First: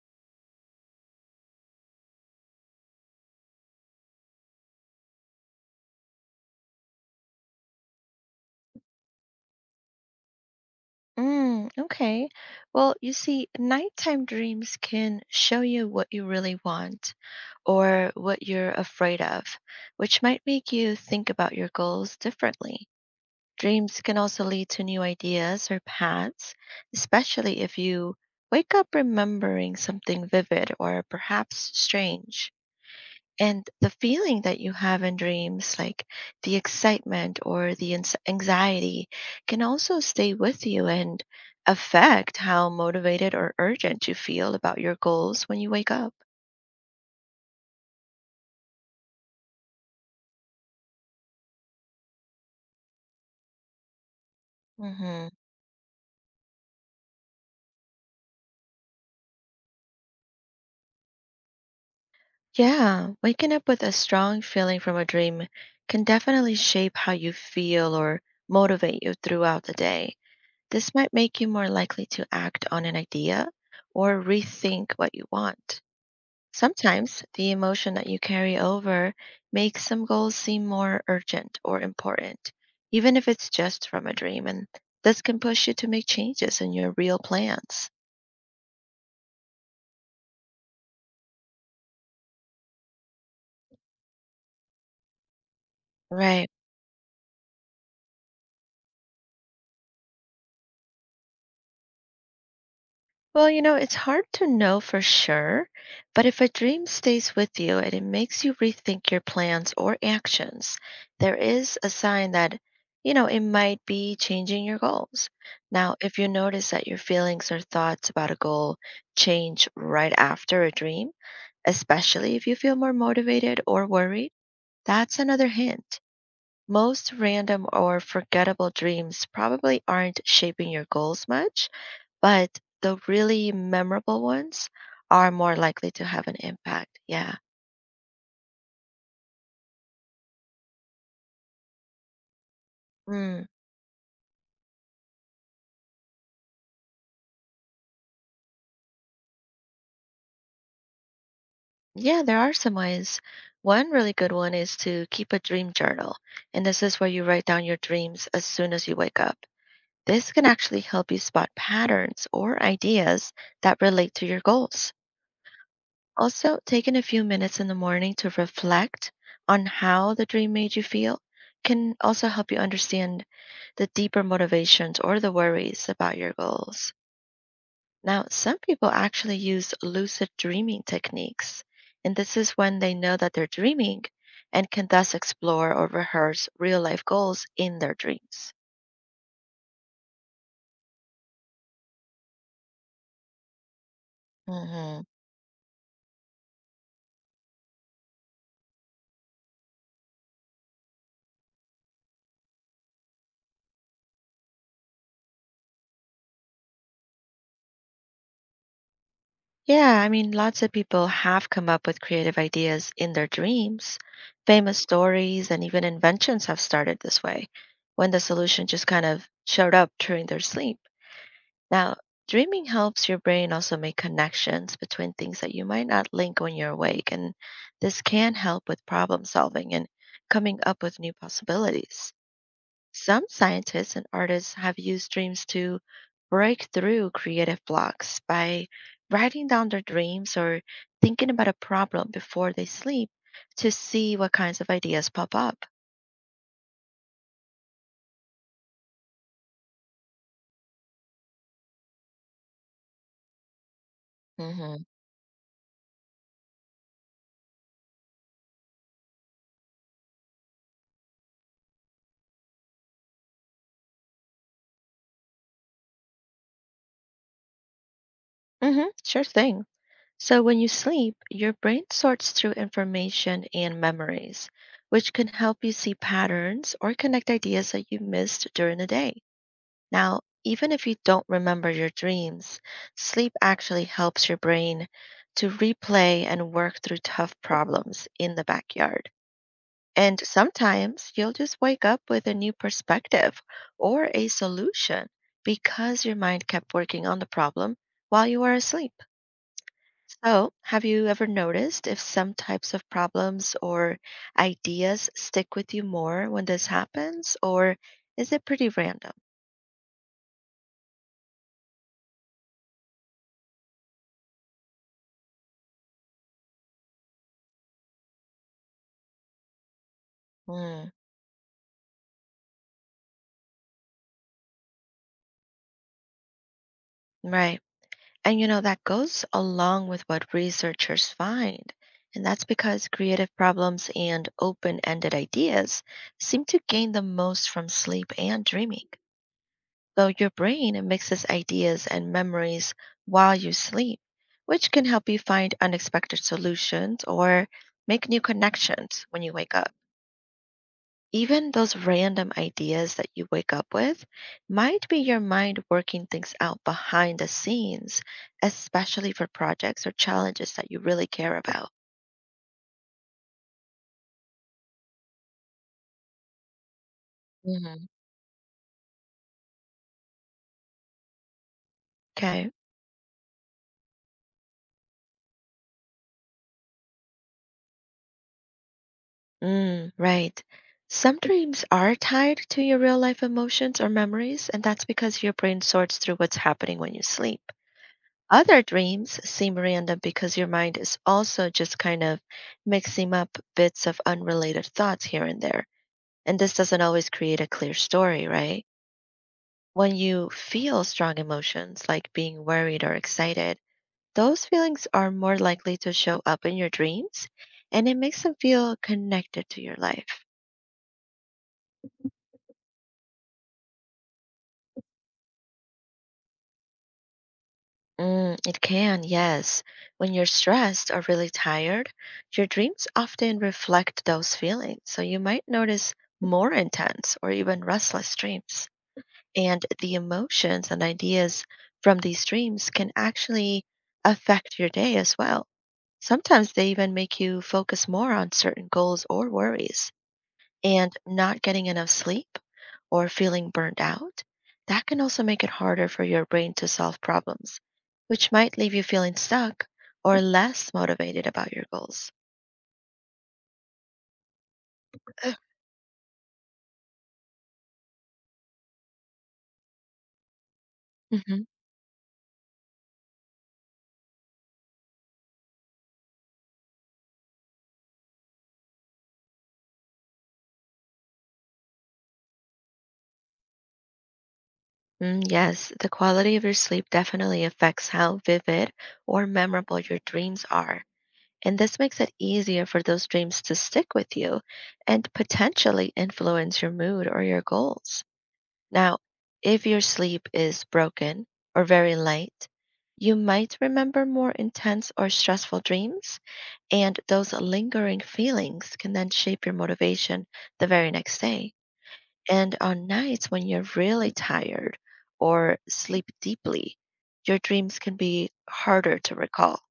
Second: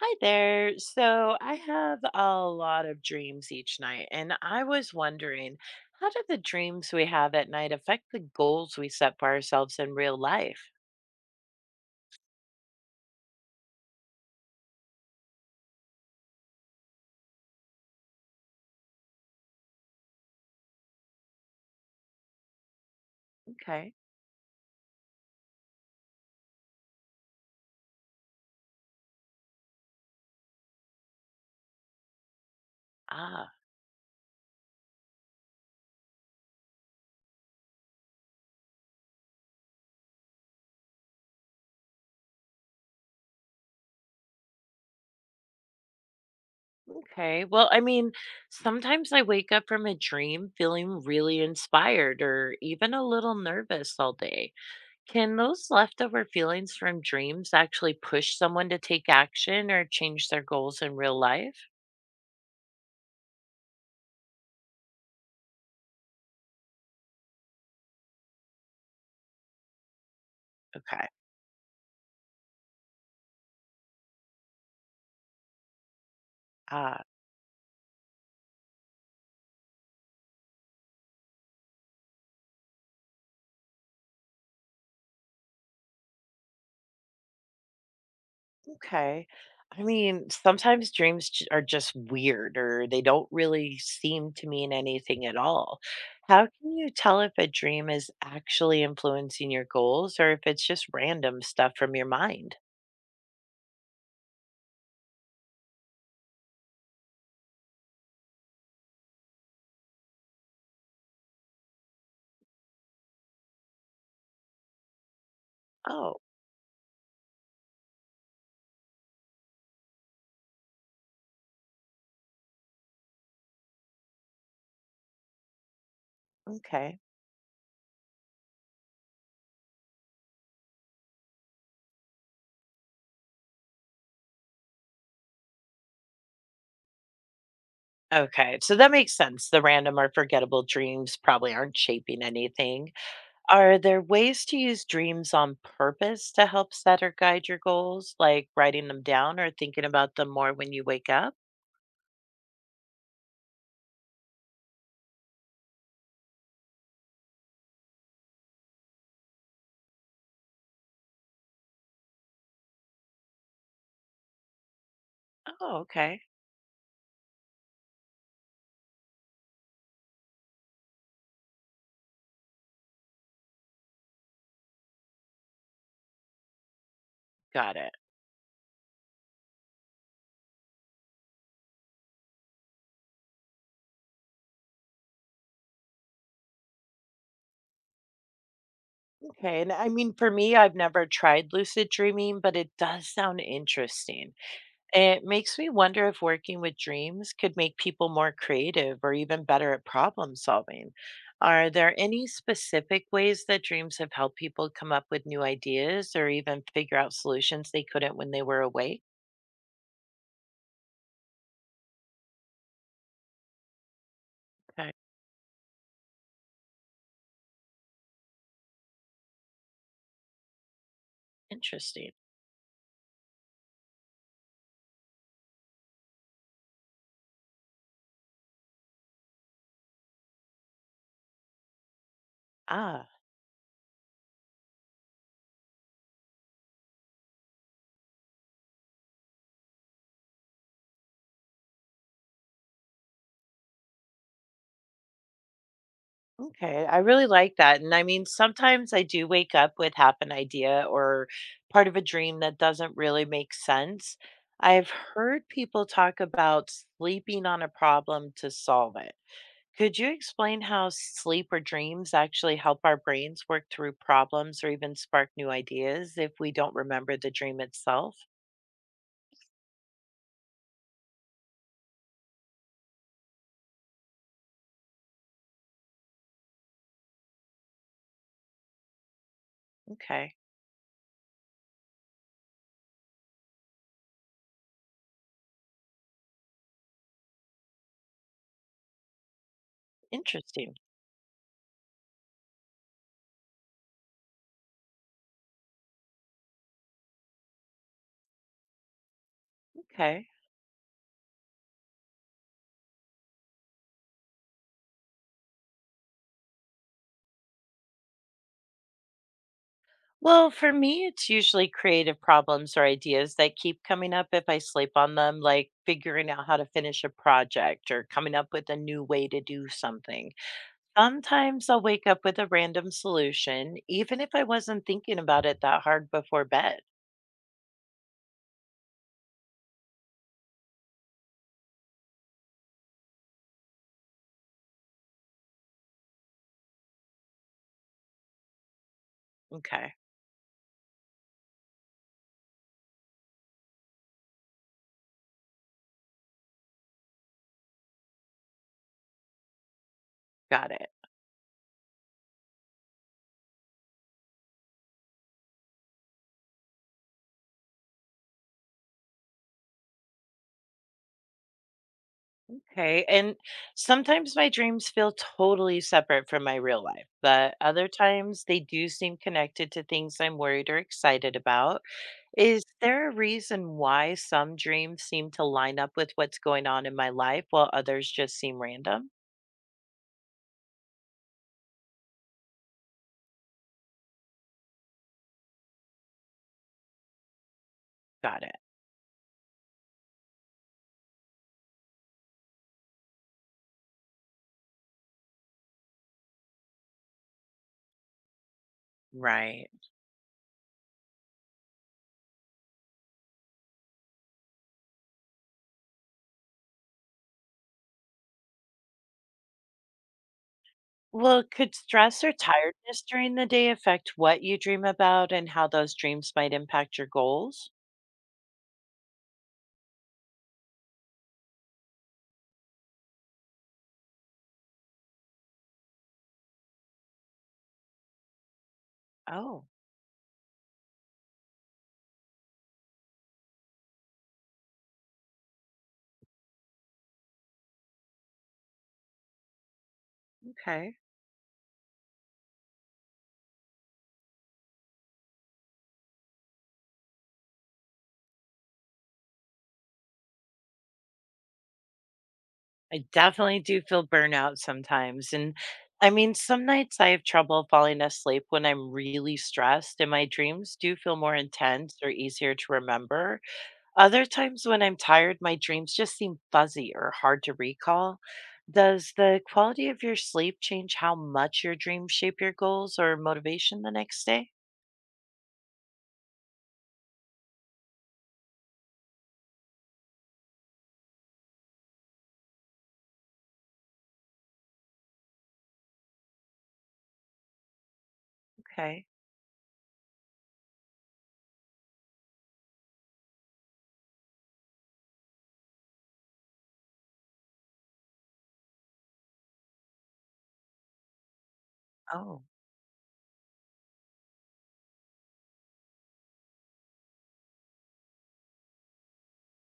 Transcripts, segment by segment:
Hi there. So I have a lot of dreams each night, and I was wondering, how do the dreams we have at night affect the goals we set for ourselves in real life? Mm, okay. Well, you see, nighttime dreams can show you what you really want or what you're afraid of, which might make you think about your goals differently. Okay. Dreams can also lead to new ideas or paths, especially if you wake up remembering something vivid or perhaps strange, Ah, and the feeling that you have in dreams, like the excitement or the anxiety, can also stay with you and affect how motivated or urgent you feel about your goals when you wake up. okay. Well, I mean, sometimes I wake up from a dream feeling really inspired or even a little nervous all day. Hmm. Can those leftover feelings from dreams actually push someone to take action or change their goals in real life? Yeah, waking up with a strong feeling from a dream can definitely shape how you feel or motivate you throughout the day. This Okay. might make you more likely to act on an idea or rethink what you want. Ah. Sometimes the emotion that you carry over makes some goals seem more urgent or important, even if it's just from a dream, and this can push you to make changes in your real plans. Okay. I mean, sometimes dreams are just weird or they don't really seem to mean anything at all. How Right. can you tell if a dream is actually influencing your goals or if it's just random stuff from your mind? Well, it's hard to know for sure, but if a dream stays with you and it makes you rethink your plans or actions, there is a sign that, it might be changing your goals. Now, if Oh, you notice that your feelings or thoughts about a goal change right after a dream, especially if you feel more motivated or worried, that's another hint. okay. Most random or forgettable dreams probably aren't shaping your goals much, but the really memorable ones are more likely to have an impact. Yeah. Okay, so that makes sense. The random or forgettable dreams probably aren't shaping anything. Mm. Are there ways to use dreams on purpose to help set or guide your goals, like writing them down or thinking about them more when you wake up? Yeah, there are some ways. One really good one is to keep a dream journal. And this is where you write down your dreams as soon as you wake up. This can actually help you spot patterns or ideas that relate to your goals. Oh, okay. Also, taking a few minutes in the morning to reflect on how the dream made you feel can also help you understand the deeper motivations or the worries about your goals. Got it. Now, some people actually use lucid dreaming techniques, and this is when they know that they're dreaming and can thus explore or rehearse real life goals in their dreams. Okay. And I mean, for me, I've never tried lucid dreaming, but it does sound interesting. Hmm. It makes me wonder if working with dreams could make people more creative or even better at problem solving. Are there any specific ways that dreams have helped people come up with new ideas or even figure out solutions they couldn't when they were awake? Yeah, I mean, lots of people have come up with creative ideas in their dreams. Famous Okay. stories and even inventions have started this way when the solution just kind of showed up during their sleep. Now, Interesting. dreaming helps your brain also make connections between things that you might not link when you're awake, and this can help with problem solving and coming up with new possibilities. Ah. Some scientists and artists have used dreams to break through creative blocks by writing down their dreams or thinking about a problem before they sleep to see what kinds of ideas pop up. Okay, I really like that. And I mean, sometimes I do wake up with half an idea or part of a dream that doesn't really make sense. Hmm. I've heard people talk about sleeping on a problem to solve it. Could you explain how sleep or dreams actually help our brains work through problems or even spark new ideas if we don't remember the dream itself? Hmm. Sure thing. So, when you sleep, your brain sorts through information and memories, which can help you see patterns or connect ideas that you missed during the day. Now, Okay, even if you don't remember your dreams, sleep actually helps your brain to replay and work through tough problems in the backyard. And interesting. sometimes you'll just wake up with a new perspective or a solution because your mind kept working on the problem while you were asleep. Okay. So, have you ever noticed if some types of problems or ideas stick with you more when this happens, or is it pretty random? Well, for me, it's usually creative problems or ideas that keep coming up if I sleep on them, like figuring out how to finish a project or coming up with a new way to do something. Mm, Sometimes I'll wake up with a random solution, even if I wasn't thinking about it that hard before bed. right. And that goes along with what researchers find. And that's because creative problems and open ended ideas seem to gain the most from sleep and dreaming. Okay, So your brain mixes ideas and memories while you sleep, which can help you find unexpected solutions or make new connections when you wake up. got it. Even those random ideas that you wake up with might be your mind working things out behind the scenes, especially for projects or challenges that you really care about. Okay. And sometimes my dreams feel totally separate from my real life, but Hmm. other times they do seem connected to things I'm worried or excited about. Okay. Is there a reason why some dreams seem to line up with what's going on in my life while others just seem random? Mm, right. Some dreams are tied to your real life emotions or memories, and that's because your brain sorts through what's happening when you sleep. Got it. Other dreams seem random because your mind is also just kind of mixing up bits of unrelated thoughts here and there. And this doesn't always create a clear story, right? Right. When you feel strong emotions like being worried or excited, those feelings are more likely to show up in your dreams, and it makes them feel connected to your life. Well, could stress or tiredness during the day affect what you dream about and how those dreams might impact your goals? Mm, it can, yes. When you're stressed or really tired, your dreams often reflect those feelings. So you might notice more intense or even restless dreams. And Oh, the emotions and ideas from these dreams can actually affect your day as well. Sometimes they even make you focus more on certain goals or worries. And okay. not getting enough sleep or feeling burned out, that can also make it harder for your brain to solve problems, which might leave you feeling stuck or less motivated about your goals. I definitely do feel burnout sometimes. And I mean, some nights I have trouble falling asleep when I'm really stressed, and my dreams do feel more Mhm. intense or easier to remember. Other times when I'm tired, my dreams just seem fuzzy or hard to recall. Does the quality of your sleep change how much your dreams shape your goals or motivation the next day? Mm, yes, the quality of your sleep definitely affects how vivid or memorable your dreams are. And this makes it easier for those dreams to stick with you and potentially influence your mood or your goals. Now, Okay. if your sleep is broken or very light, you might remember more intense or stressful dreams, and those lingering feelings can then shape your motivation the very next day. Oh. And on nights when you're really tired or sleep deeply, your dreams can be harder to recall.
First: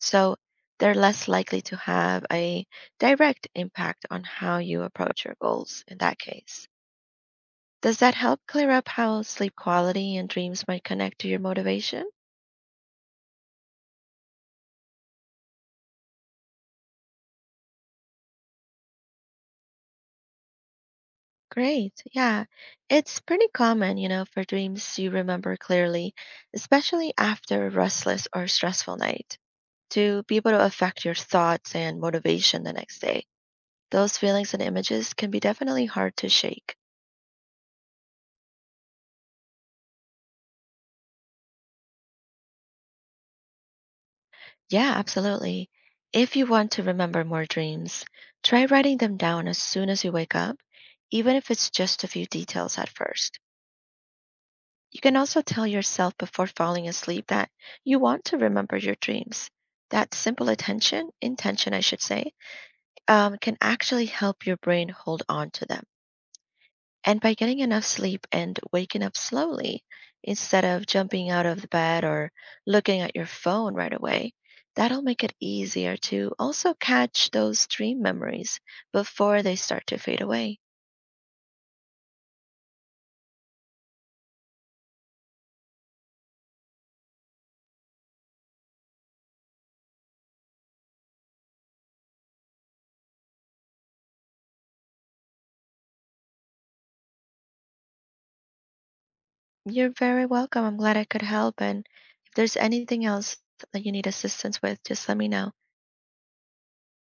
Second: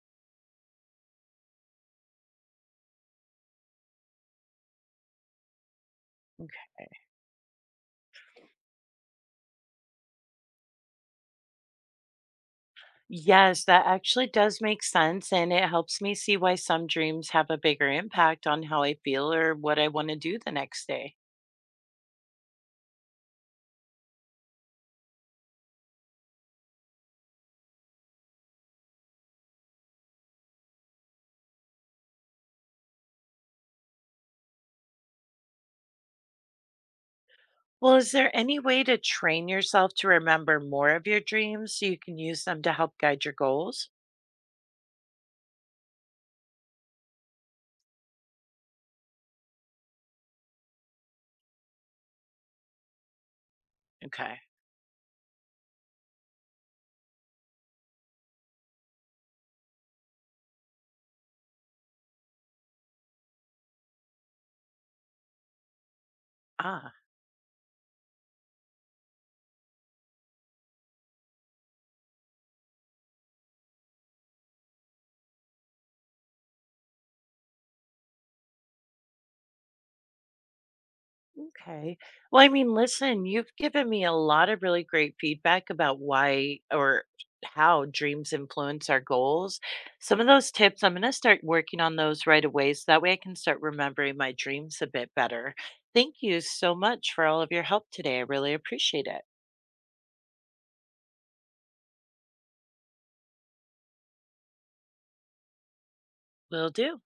So they're less likely to have a direct impact on how you approach your goals in that case. Does that help clear up how sleep quality and dreams might connect to your motivation? Yes, that actually does make sense. And it helps me see why some dreams have a bigger impact on how I feel or what I want to do the next day. Great. Yeah. It's pretty common, for dreams you remember clearly, especially after a restless or stressful night, to be able to affect your thoughts and motivation the next day. Those feelings and images can be definitely hard to shake. Well, is there any way to train yourself to remember more of your dreams so you can use them to help guide your goals? Yeah, absolutely. If you want to remember more dreams, try writing them down as soon as you wake up, even if it's just a few details at first. Okay. You can also tell yourself before falling asleep that you want to remember your dreams. That simple intention, I should say, can actually help your brain hold on to them. Ah. And by getting enough sleep and waking up slowly, instead of jumping out of the bed or looking at your phone right away, that'll make it easier to also catch those dream memories before they start to fade away. Okay. Well, I mean, listen, you've given me a lot of really great feedback about why or how dreams influence our goals. Some of those tips, I'm going to start working on those right away so that way I can start remembering my dreams a bit better. Thank you so much for all of your help today. I really appreciate it. You're very welcome. I'm glad I could help. And if there's anything else that you need assistance with, just let me know. Will do.